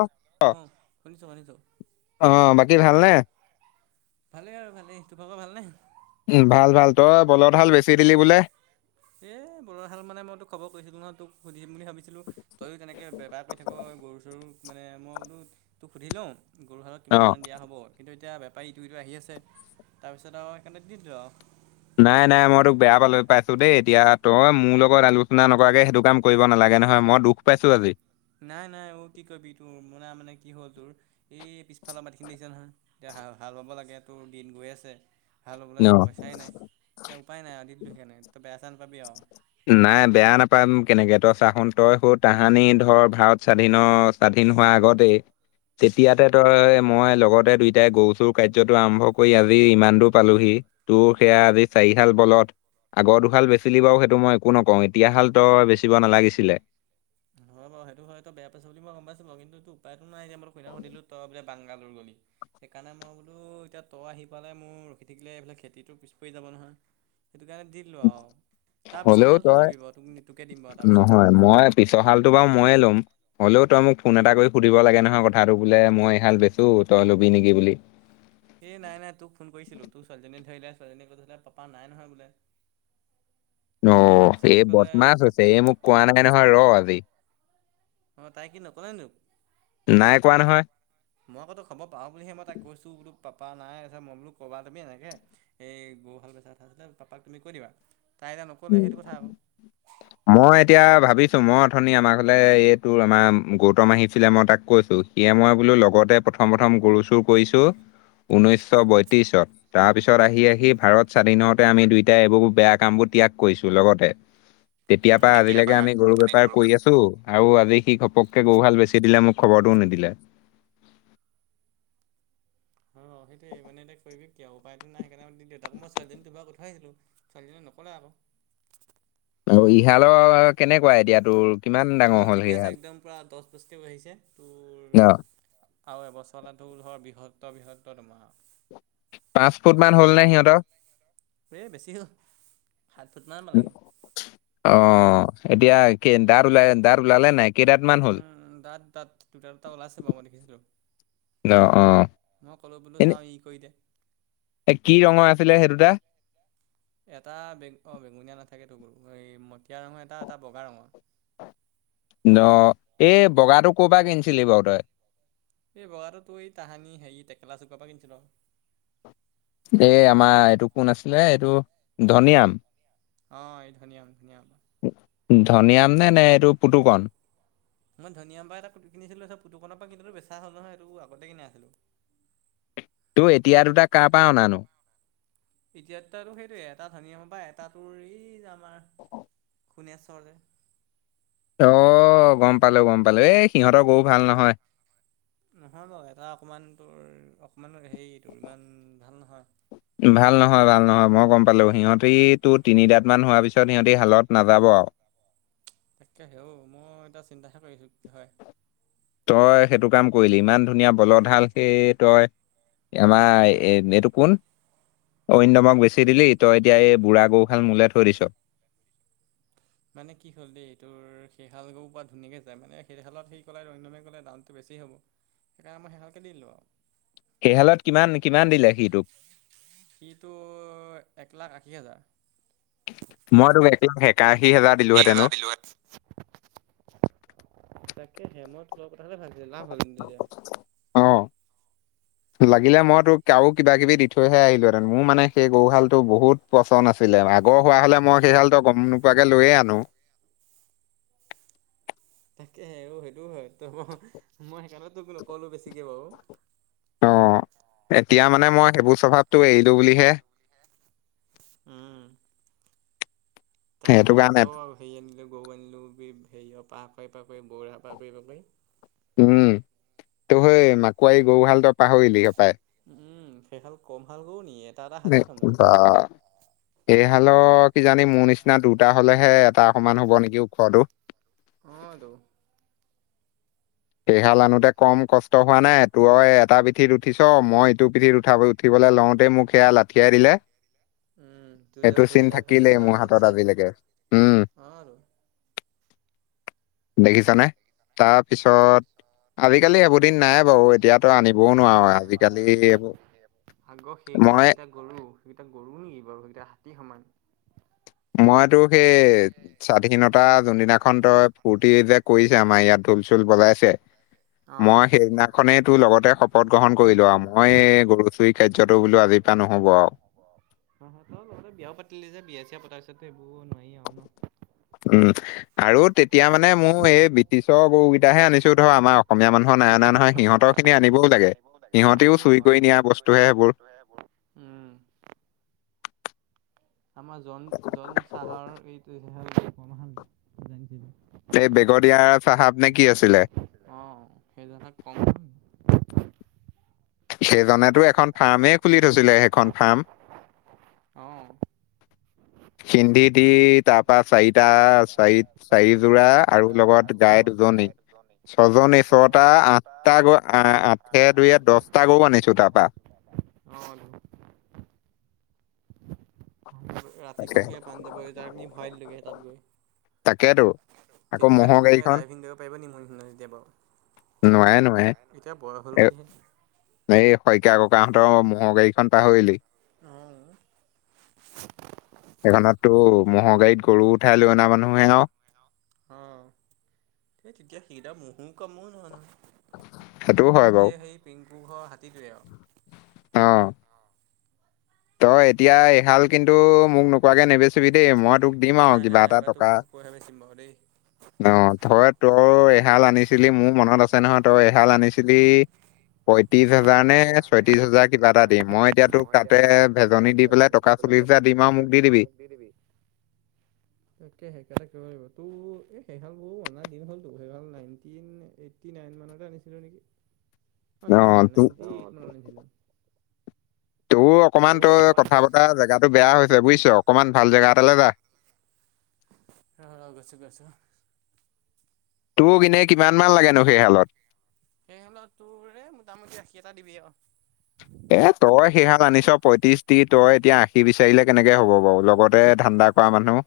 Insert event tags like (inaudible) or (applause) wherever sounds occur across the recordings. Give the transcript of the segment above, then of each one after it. অ অ' শুনিছো শুনিছো। অ', বাকী ভালনে? ভালেই আৰু ভালেই তোমালোকৰ ভালনে? উম, ভাল ভাল তই বলধ হাল বেছি দিলি বোলে। এ বৰশাল মানে মইতো খবৰ কৰিছিলো নহয় তোক সুধিম বুলি ভাবিছিলো। তইয়ো তেনেকৈ বেপাৰ কৰি থাক গৰু চৰুক মানে মই বোলো তোক সুধি লওঁ গৰু হালত অ কিমান মান দিয়া হ'ব, কিন্তু এতিয়া বেপাৰী ইটো সিটো আহি আছে, তাৰপিছত আৰু সেইকাৰণে দি দিলোঁ আৰু। নাই - নাই, মই তোক বেয়া পালো পাইছো দেই এতিয়া তই মোৰ লগত আলোচনা নকৰাকে সেইটো কাম কৰিব নালাগে নহয় মই দুখ পাইছো আজি। নাই নাই অ' কি কবি তোৰ মনা মানে কি হ'ল তোৰ এই পিছফালৰ মাটিখিনি দেখিছা নহয় এতিয়া হা হাল বাব লাগে তোৰ দিন গৈ আছে হাল ন বাবলৈতো পইচাই নাই। এতিয়া উপায় নাই আৰু দি দিলো সিকাৰনে তই বেয়া চেয়া নাপাবি আৰু। নাই বেয়া নাপায় কেনেকে তই চাহোন তই সু তাহানি ধৰ ভাৰত স্বাধীনৰ স্বাধীন হোৱাৰ আগতেই তেতিয়াতে তই মই লগতে দুইটাই গৰুচুৰ কাৰ্যটো আৰম্ভ কৰি আজি ইমান দূৰ পালোহি। তোৰ সেয়া আজি চাৰিহাল বলধ, আগৰ দুহাল বেচিলি বাৰু সে মই একো নকওঁ এতিয়াহাল তই বেচিব নালাগিছিলে। হয় বাৰু সেইটো হয় তই বেয়া পাইছ' বুলি মই গ'ম পাইছো বাৰু কিন্তু সে উপায়টো নাই এতিয়া মই তোক সেইদিনা সুধিলোঁ তই বোলে বাংগালুৰ গ'লি। সেইকাৰণে মই বোলো এতিয়া তই আহি পাৱালে মোৰ ৰখি থাকিলে এইফালে খেতিটো পিছ পৰি যাব নহয়। সেইটো কাৰণে দি দিলো আৰু, তাৰপিছৰ হাল তই ল'বি বাৰু তোক তোকে দিম বাৰু তাৰপিছৰ হাল। নহয় মই পিছৰ হালটো বাৰু ময়ে ল'ম। হ'লেও তই মোক ফোন এটা কৰি সুধিব লাগে নহয় কথাটো বোলে মই এইহাল বেচো তই ল'বি নেকি বুলি। এই নাই নাই তোক ফোন কৰিছিলোঁ তোৰ ছোৱালীজনীয়ে ধৰিলে ছোৱালীজনী কৈছিলে পাপা নাই নহয় বোলে। অ', তাৰপিছত এই ক'লে বদমাছ আছে এই মোক কোৱা নাই নহয় ৰ' আজি। অ' তাই কি নকলে নি তোক? নাই কোৱা নহয়। মই আকৌ তই খবৰ পাওঁ বুলিহে মই তাইক কৈছো বোলো পাপা নাই আছে মই বুলো ক'বা তুমি এনেকে এই গৰুহাল বেচা কথা আছিলে পাপাক তুমি কৈ দিবা। তাই এতিয়া নক'লে উম, সেইটো কথা আকৌ। মই এতিয়া ভাবিছোঁ মই উথনি আমাৰ ঘৰলে এই তোৰ আমাৰ গৌতম আহিছিলে মই তাক কৈছোঁ। এয়ে মই বোলো লগতে প্ৰথম প্ৰথম গৰু চুৰ কৰিছো ঊনৈছশ বয়ত্ৰিশত। তাৰ পিছত আহি আহি ভাৰত স্বাধীন হওঁতে আমি দুইটাই এইবোৰ বেয়া কামবোৰ ত্যাগ কৰিছো লগতে। তেতিয়াৰ পৰা আজিলৈকে আমি গৰু বেপাৰ কৰি আছো। আৰু আজি সি ঘপককে গৰু হাল বেছি দিলে মোক খবৰটোও নিদিলে। অ', সেইটোৱে মানে এতিয়া কৰিবি কি উপায়টো নাই সেইকাৰণে দেউতাকো মই ছোৱালীজনী দুবাৰ পঠাইছিলো। ছোৱালীজনীয়ে নক'লে আকৌ। আৰু ইহালৰ কেনেকুৱা এতিয়া তোৰ কিমান এই ডাঙৰ হাল হ'ল ঠিকে আছে সিহাল একদম দহ দহ বাঢ়িছে। তোৰ ন আৰু এবছৰলে তোৰ ধৰ বৃহত্তৰ বৃহত্তৰ দৰমহা। পাঁচ ফুট মান হ'ল নে সিহঁতৰ? এই বেছি হ'ল সাত ফুটমান পালেগে। অ', এতিয়া কি দাঁত ওলাই দাঁত ওলালে নাই? কেইদাঁত মান হ'ল উম, দাঁত দাঁত দুটা দুটা ওলাইছে বাৰু মই দেখিছিলো। অ', অ'। মই ক'লো বোলো এনে চাওঁ ই কৰি দে। এ কি ৰঙৰ আছিলে সেই দুটা? এটা বেঙু অ' বেঙুনীয়া নাথাকেটো গৰু এই মটীয়া ৰঙৰ এটা এটা বগা ৰঙৰ। ন এই বগাটো ক'ৰ পৰা কিনিছিলি বাৰু তই? এই বগাটো তোৰ এই তাহানি হেৰি টেলা চুকৰ পৰা কিনিছিলো। এই আমাৰ এইটো কোন আছিলে এইটো ধনীৰাম। অ', এই ধনীৰাম ধুনীৰাম। ধনীৰাম নে নে এইটো পুতুকণ? মই ধনীৰাম পা এটা (unintelligible) কিছিলো পুকনৰ পৰা কিন্তু বেচা হ'ল নহয় এইটো আগতে কিনা আছিলো। তোৰ এতিয়া দুটা কাৰ পৰা অনানো? এতিয়া দুটাতো সেইটোয়ে এটা ধনীৰামৰ পা এটা তোৰ এই যে আমাৰ সুনেশ্বৰ যে। অ', গম পালো গম পালো এই সিহঁতৰ গৰু ভাল নহয়। নহয় বাৰু, এটা অকণমান তোৰ অকণমান হেৰিটোৰ ইমান ভাল নহয়। ভাল নহয় ভাল নহয় মই গম পালো। সিহঁতি তোৰ তিনিদাঁত মান হোৱাৰ পিছত সিহঁতি হালত নাযাব আৰু। তাকেহে ঔ মই এতিয়া চিন্তাহে কৰিছো কি হয়। তই সেইটো কাম কৰিলি, ইমান ধুনীয়া বলধ হাল সেই তই আমাৰ এ এইটো কোন? অৰিন্দমক বেছি দিলি, তই এতিয়া এই বুঢ়া গৰু হাল মোলে থৈ দিছ। মানে কি হ'ল দেই তোৰ সেই হাল গৰু পুৰা ধুনীয়াকে যায় মানে সেই হালত সি ক'লে অৰিন্দমে ক'লে দামটো বেছি হ'ব। সেইকাৰণে মই সেই হালকে দি দিলো আৰু। সেই হালত কিমান কিমান দিলে সিটোক? সি তোৰ এক লাখ আশী হেজাৰ। মই (unintelligible) একাশী হাজাৰ দিলো হৈ। তাকেহে মই তোৰ লগত পতা হ'লে লাভ হ'লহতি তেতিয়া। অ'। লাগিলে মই তোক আৰু কিবা কিবি দি থৈহে আহিলোহেঁতেন। মোৰ মানে সেই গৰু হাল তোৰ বহুত পচন্দ আছিলে। আগৰ হোৱা হ'লে মই সেই হালতো গম নোপোৱাকে লৈয়ে আনো। তাকেহে সেইটো হয় মই সেইকাৰণে তোক নক'লো বেছিকে বাৰু। অ', এতিয়া মানে মই সেইবোৰ স্বভাৱটো এৰিলো বুলিহে। উম, সেইটো তাহানি কাৰণে কত আৰু হেৰি আনিলোঁ গৰু আনিলোঁ হেৰিয় পা (unintelligible) উম, তো সেই মাকোৱাৰী গৰুহাল তই পাহৰিলি সপাই উম, সেইফাল কম হাল গও নি এটা এটা হাতী সমান বা হেৰি হালৰ কিজানি মোৰ নিচিনা দুটা হলেহে এটা অকমান হব নেকি ওখতো অ', টো সেইহাল আনোতে কম কষ্ট হোৱা নাই তোৰ এটা পিঠিত উঠিছ মই এইটো পিঠিত উঠাব উঠিবলৈ লওঁতে মোক সেয়া লাত পঠিয়াই দিলে, উম তোৰ যে এইটো ভৰি চিন এটা থাকিলেই মোৰ হাতত আজিলৈকে উম, অ', আৰু। দেখিছানে তাৰপিছত আজিকালি এইবোৰ দিন নাই বাৰু এতিয়াতো আনিবও নাই নোৱাৰো নাই নাই আজিকালি আগৰ এইবোৰ সেইকেইটা মই সেইকেইটা গৰু সেইকেইটা গৰু নেকি বাৰু, সেইকেইটা হাতী সমান। মইটো সেই স্বাধীনতা যোনদিনাখন তই ফূৰ্তি যে কৰিছে আমাৰ ইয়াত ঢোল চোল বজাইছে অ মই সেইদিনাখনেই তোৰ লগতে শপত গ্ৰহণ কৰিলো আৰু মই গৰু চুইক কাৰ্যতো বোলো আজিৰ পৰা নহ'ব আৰু। অ' তই লগতে বিয়াও পাতিলি যে, বিয়া-চিয়া পতাৰ পিছতো সেইবোৰ নোৱাৰি আৰু ন। উম, আৰু তেতিয়া মানে মোৰ এই ব্ৰিটিছৰ গৰুকেইটাহে আনিছো ধৰ, আমাৰ অসমীয়া মানুহৰ নাই অনা নহয়, সিহঁতৰ খিনি সিহঁতৰ আনিবও খিনি লাগে আনিবও লাগে চুৰি কৰি সিহঁতেও নিয়া চুৰি কৰি বস্তুহে নিয়া সেইবোৰ বস্তু হে সেইবোৰ উম, আমাৰ জন জন চাহাৰৰ এইটো (unintelligible) এই বেগদিয়াৰ চাহাপ নে কি আছিলে। অ'। সেই জনে কম সেইজনেটো এখন ফাৰ্মেই খুলি থৈছিলে, সেইখন ফাৰ্ম। অ', হিন্দী দি তাপ পা চাৰিটা, চাৰি, চাৰিযোৰা আৰু লগত গাই দুজনী। ছজনী ছটা আঠটা গৰু আঠে দুইয়ে দচটা গৰু আনিছো তাৰপা। (inaudible) অ', তাকে ৰাতিখন সেয়া পাঞ্জাবৰ সেই তাত নি ভৰাই দিলো গে সেই তাত গৈ। তাকেতো আকৌ তেতিয়া ম'হৰ নিচিনাকে গাড়ীখন ড্ৰাইভিং কৰিব পাৰিব নি মোৰ নিছিনাকে কেতিয়া নোৱাৰে নোৱাৰে বাৰু। এতিয়া বয়স হ'ল এ- বুলিহে এই শইকীয়া ককাহঁতৰ ম'হৰ গাড়ীখন পাহৰিলি উম, এখনত টো ম'হৰ গাড়ীত গৰু উঠাই লৈ অনা মানুহে আৰু। অ', সেই তেতিয়া সেইকিতা ম'হৰ কামো নহয়, সেইটোও নহয়। হয় বাৰু গোটেই সেই পিংকু ঘৰ হাতীটোৱে আৰু। অ', তই এতিয়া এহাল কিন্তু মোক নোকোৱাকে নেবেচিবি দেই, নাই, নাই, নাই এইবাৰ টোক কৈহে বেচিম বাৰু দেই। অ', তই তোৰ এহাল আনিছিলি মোৰ মনত আছে নহয়, তই এহাল আনিছিলি। পয়ত্ৰিশ হোজাৰ নে ছয়ত্ৰিশ হাজাৰ কিবা এটা দিম, মই এতিয়া তোক তাতে এ ভেজনী দি পেলাই টকা চল্লিশ হাজাৰ দিম আৰু মোক দি দিবি। দি দিবি। তে সেইকাৰণে কৰিব লাগিব, তো এই সেইহাল গৰু অনা দিন হ'লতো সেইহাল নাইনটি আইটি নাইন মানতে আনিছিলোঁ নেকি, অ', নাইন্তি ঐত আনিছিলোঁ। তোৰ অকমান তই কথা বতৰা জেগাটো বেয়া হৈছে বুজিছ, অকনমান ভাল জেগা এটালৈ যা। ৰ'হ, ৰ'হ গৈছোঁ, গৈছোঁ। তোক এনে কিমান মান লাগেনো সেইহালত। সেইহালত তোৰ এই মোটামুটি আখী এটা দিবি আৰু। এ তই সেইহাল আনিছ পঁয়ত্ৰিশ দি, তই এতিয়া আশী বিচাৰিলে কেনেকে হ'ব বাৰু লগত এ ধান্দা কৰা মানুহ।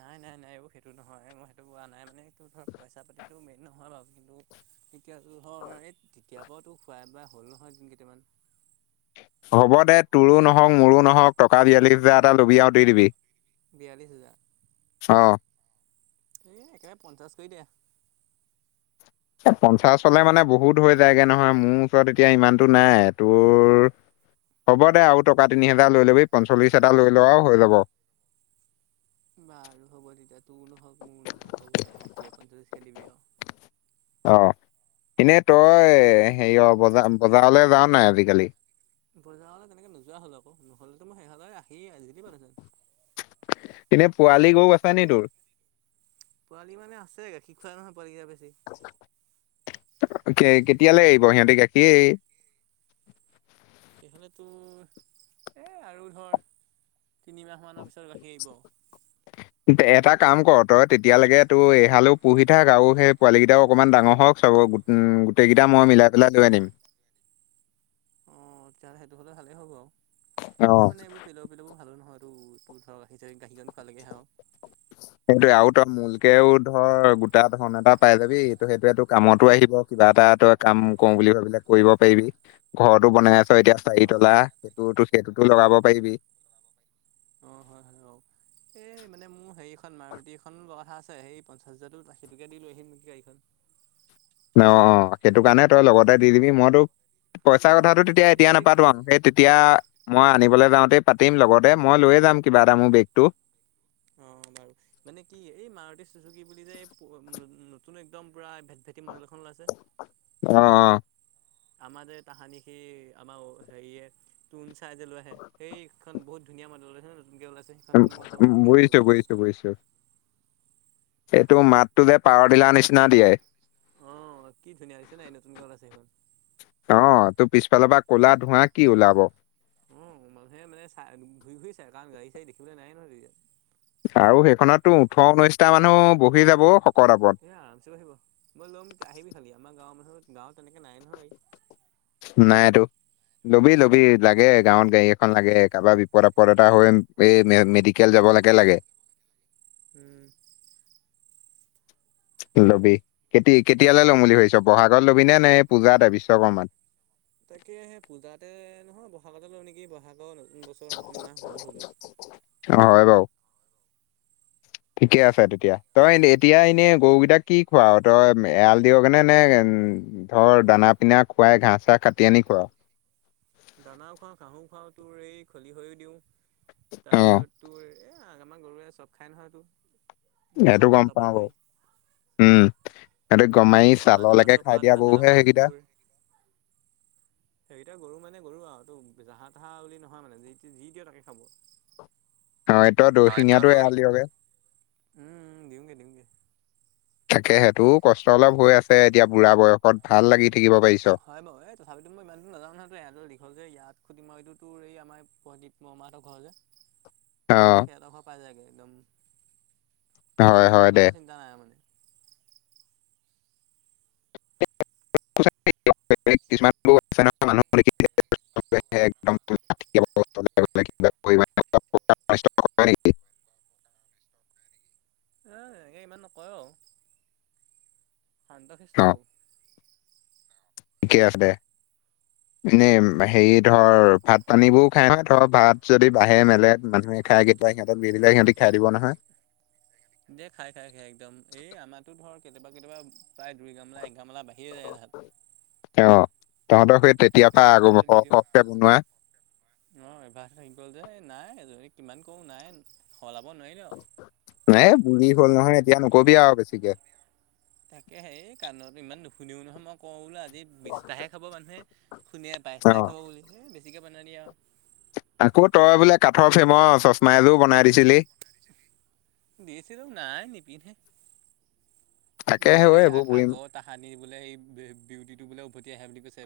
নাই, নাই, নাই অ', সেইটো নহয়, মই সেইটো কোৱা নাই মানে, তহঁতৰ পইচা-পাতিটো মেইন নহয় বাৰু কিন্তু এতিয়া টো ধৰ, এই তেতিয়া পৰাতো খোৱাই-বোৱা হ'ল নহয় দিন কেইটামান। হ'ব দে তোৰো নহওঁক মোৰো নহওঁক টকা বিয়াল্লিছ হাজাৰ এটা লবি আৰু দি দিবি। বিয়াল্লিছ হোজাৰ। অহ'। এই একেবাৰে পঞ্চাছ কৰি দে। পঞ্চাছ হ'লে মানে বহুত হৈ যায়গে নহয়, মোৰ ওচৰত এতিয়া ইমানতো নাই তোৰ হ'ব দে আৰু টকা তিনি হাজাৰ ল'বি পঞ্চল্লিশ হাজাৰ লৈ লোৱা আৰু হৈ যাব। বাৰু হ'ব তেতিয়া তোৰও নহওঁক মোৰো নহওঁক হ'ব দে বিয়া পঞ্চল্লিছ দিবি আৰু। অ', এনেই তই হেৰি অ বজাৰ বজাৰলৈ যাওঁ নাই আজিকালি বজাৰলে তেনেকে নোযোৱা হ'ল আক নহ'লেো মই সেইললে আহি আজ য দি (unintelligible) এনে পোৱালি গৰু আছ নি তোৰ? পোৱালি মানে আছে শিখা খোৱা নহয় পোৱাল কেই বেছি। কেতিয়ালৈ আহিব সিহঁতে গাখীৰ। এই ফালে তোৰ এই আৰু ধৰ তিনিমাহমানৰ পিছত গাখীৰ এৰিব। (unintelligible) এটা কাম কৰ তই তেতিয়ালৈকে তোৰ এহালো পুহি থাক আৰু সেই পোৱালি কেইটাও অকণমান ডাঙৰ হওঁক চব উ গোটেইকেইটা মই মিলাই পেলাই লৈ আনিম। অ', তেতিয়াহ'লে সেইটো হ'লে ভালেই হ'ব আৰু অ এই মানে এইবোৰ পেল ভালো নহয় তটো তোৰ ধৰ (unintelligible) খালৈকো আৰু সেইটোৱে আৰু তই মূলকেও ধৰ গোটা ধৰন এটা পাই যাবি ত সেইটোয়ে তটো কামতো আহিব। কিবা এটা তই কাম কৰো বুলি ভাবিলে কৰিব পাৰিবি। ঘৰতো বনাই আছ এতিয়া চাৰি তলা অ' সেইটোতো সেইটোতো লগাব পাৰিবি। অ', হয়, হয় অ'। এই মানে মোৰ হেৰিখন মাৰুতিখন লোৱা কথা আছে সেই পঞ্চাছ হাজাৰতো আখী টোকে দিলো আহহি মি গাড়ীখন। অ', অ', সেইটো কাৰণে তই লগতে দি দিবি মইতো পইচা অ' কথাটো তেতিয়া এতিয়া এই নাপাতো কি আ সেই তেতিয়া মই আনিবলৈ যাওঁতে পাতিম লগতে মই লৈয়ে যাম কিবা এটা মোৰ বেগটো অ', বাৰু। মানে কি এই মাৰুটীু চুজুকি কি বুলি যে নতুন একদম পুৰা ভেট ভেটি মডেল এখন ওলাইছে অ', অ'। আমাৰ যে তাহানি সি আমাৰ হেৰিয়ে তুন চাই যে লৈ আহে সেইখন বহুত ধুনীয়া মডেলতছে নতুনকে ওলাইছে। সেইখন উ মই এখন উ ল'ম বুলি ভাবিছো বুজিছোঁ মানে বুজিছোঁ। এইটো মাতটো যে পাৱাৰ টিলাৰ নিচিনা দিয়ে। অ', কি ধুনীয়া হৈছে নাই, নতুনকে ওলইছে সেইখন। অ', তোৰ পিছফালৰ পৰা ক'লা ধোঁৱা কি ওলাব। অ' মানুহে মানে চাই, ঘূৰি ঘূৰি চাই কাৰণ গাড়ী-চাড়ী দেখিবলৈ নাই ন' তেতিয়া। আৰু সেইখনত তোৰ ওঠৰ ঊনৈশটা মানুহ বহি যাব শকত আপত। এই আৰামচে আহিব, মই ল'ম আহিবি খালি, আমাৰ গাঁৱৰ মানুহ গাঁৱত তেনেকে নাই নহয় গাড়ী। নাই এইটো লবি, লবি লাগে, গাঁৱত গাড়ী এখন লাগে কাৰোবাৰ বিপদ-আপদ এটা হ'লে, এই মে -কেল যাবলৈকে লাগে। উম। লবি, কেতি-কেতিয়ালৈ ল'ম বুলি ভাবিছ? ব'হাগত লবিনে নে, পূজাটে বিশ্বকৰ্মাত। তাকে সেই পূজাতে, নহয় ব'হাগতে লওঁ নেকি, ব'হাগৰ নতুন বছৰ। নতুন মাহ ভালো অ', হ'ব হয় বাৰু। ঠিকে আছে তেতিয়া, তই এতিয়া এনেই গৰুকেইটাক কি খোৱাৱ, তই এৰাল দিয়গেনে নে উম, ধৰ, দানা পিনা খুৱাই ঘাঁহ-চাহ কাটি আনি খুৱাৱ। দানা খোৱাাওঁ ঘাঁহো খোৱাওঁ, তোৰ এই খলি হৈয়ো দিওঁ, অ তাৰপিছত তোৰ এ, আমাৰ গৰুৱে চব খাই নহয় এইটো, সেইটো গছৰ গম পাতৰ পাওঁ পৰা বাৰু ধৰি। উম সেইটো গমাৰি ছাললৈকে আনাৰসৰ খাই পাত, দিয়া আদা গৰুহে পাত, সেইকেইটা তোৰ সেইকেইটা গৰু মানে মানে গৰু আৰু, জাহা তাহা বুলি নহয় মানে, যি, যি দিয় তাকে খাব। অ', তই দশিঙীয়াটো এৰাল দিয়গে। উম, দিওঁগে, দিওঁগে। তাকেহে, তোৰ কষ্ট অলপ হৈ আছে, এতিয়া বুঢ়া বয়সত ভাল লাগি থাকিব পাৰিছ। হয় বাৰু, এই তথাপিতো মই ইমান দূৰ নাযাওঁ নহয়, তোৰ এৰালটো দীঘল যে ইয়াত খুটি মৰাতো তোৰ এই আমাৰ মোমা হঁতৰ ঘৰ যে (inaudible) সেই সিহঁতৰ ঘৰ পাই যায়গে, একদম হয় হয় দিনটো দে কাৰণে চিন্তা নাই মানে। কিছুমান আছে নহয় মানুহ (unintelligible) একদম লাঠি এবাৰ ওচৰলৈ গ'লে কিবা কৰি মানে অলপ প্ৰকাৰ অনিষ্ট কৰে নেকি? এ, এনেকে ইমান নকয় বাৰু। শান্ত শিষ্ট অ বহুত। ঠিকে আছে। এনেই হেৰি ধৰ, ভাত পানী বোৰ খাই নহয়, ধৰ ভাত যদি বাঢ়ে মেলে মানুহে? খাই, কেতিয়াবা সিহঁতক দি দিলে, সিহঁতি খাই দিব নহয়। দে খাই, খাই, খাই, একদম এই আমাৰটো ধৰ কেতিয়াবা-কেতিয়াবা প্ৰায় দুইঘামলা একঘামেলা বাঢ়িয়ে যায় ভাত। অ', তহঁতৰ সেই তেতিয়াৰ পৰা আগৰ সৰহ-সৰহকে বনোৱা। অ', অভ্যাৰ থাকি গ'ল যে, নাই এইজনীক কিমান কওঁ নাই সলাব নোৱাৰিলোঁ। নাই বুঢ়ী হ'ল নহয়, এতিয়া নকবি আৰু বেছিকে। তাকেহে, কাণত ইমান নুশুনিও নহয়, মই কওঁ বোলো আজি বিশটাহে। খাব মানুহে, শুনে অ বাইশটাই খাব বুলি, বেছিকৈ বনাই দিয়ে আৰু। আকৌ তই বোলে কাঠৰ ফেমৰ চশমা এযোৰ বনাই দিছিলি। দিছিলো নাই নিপিন্ধে, তাকে বোলে সেই হেৰি এইবোৰ বুঢ়ী আগত তাহানি বোলে, সেই বিউটিটো বোলে উভতি আহে বুলি কৈছে।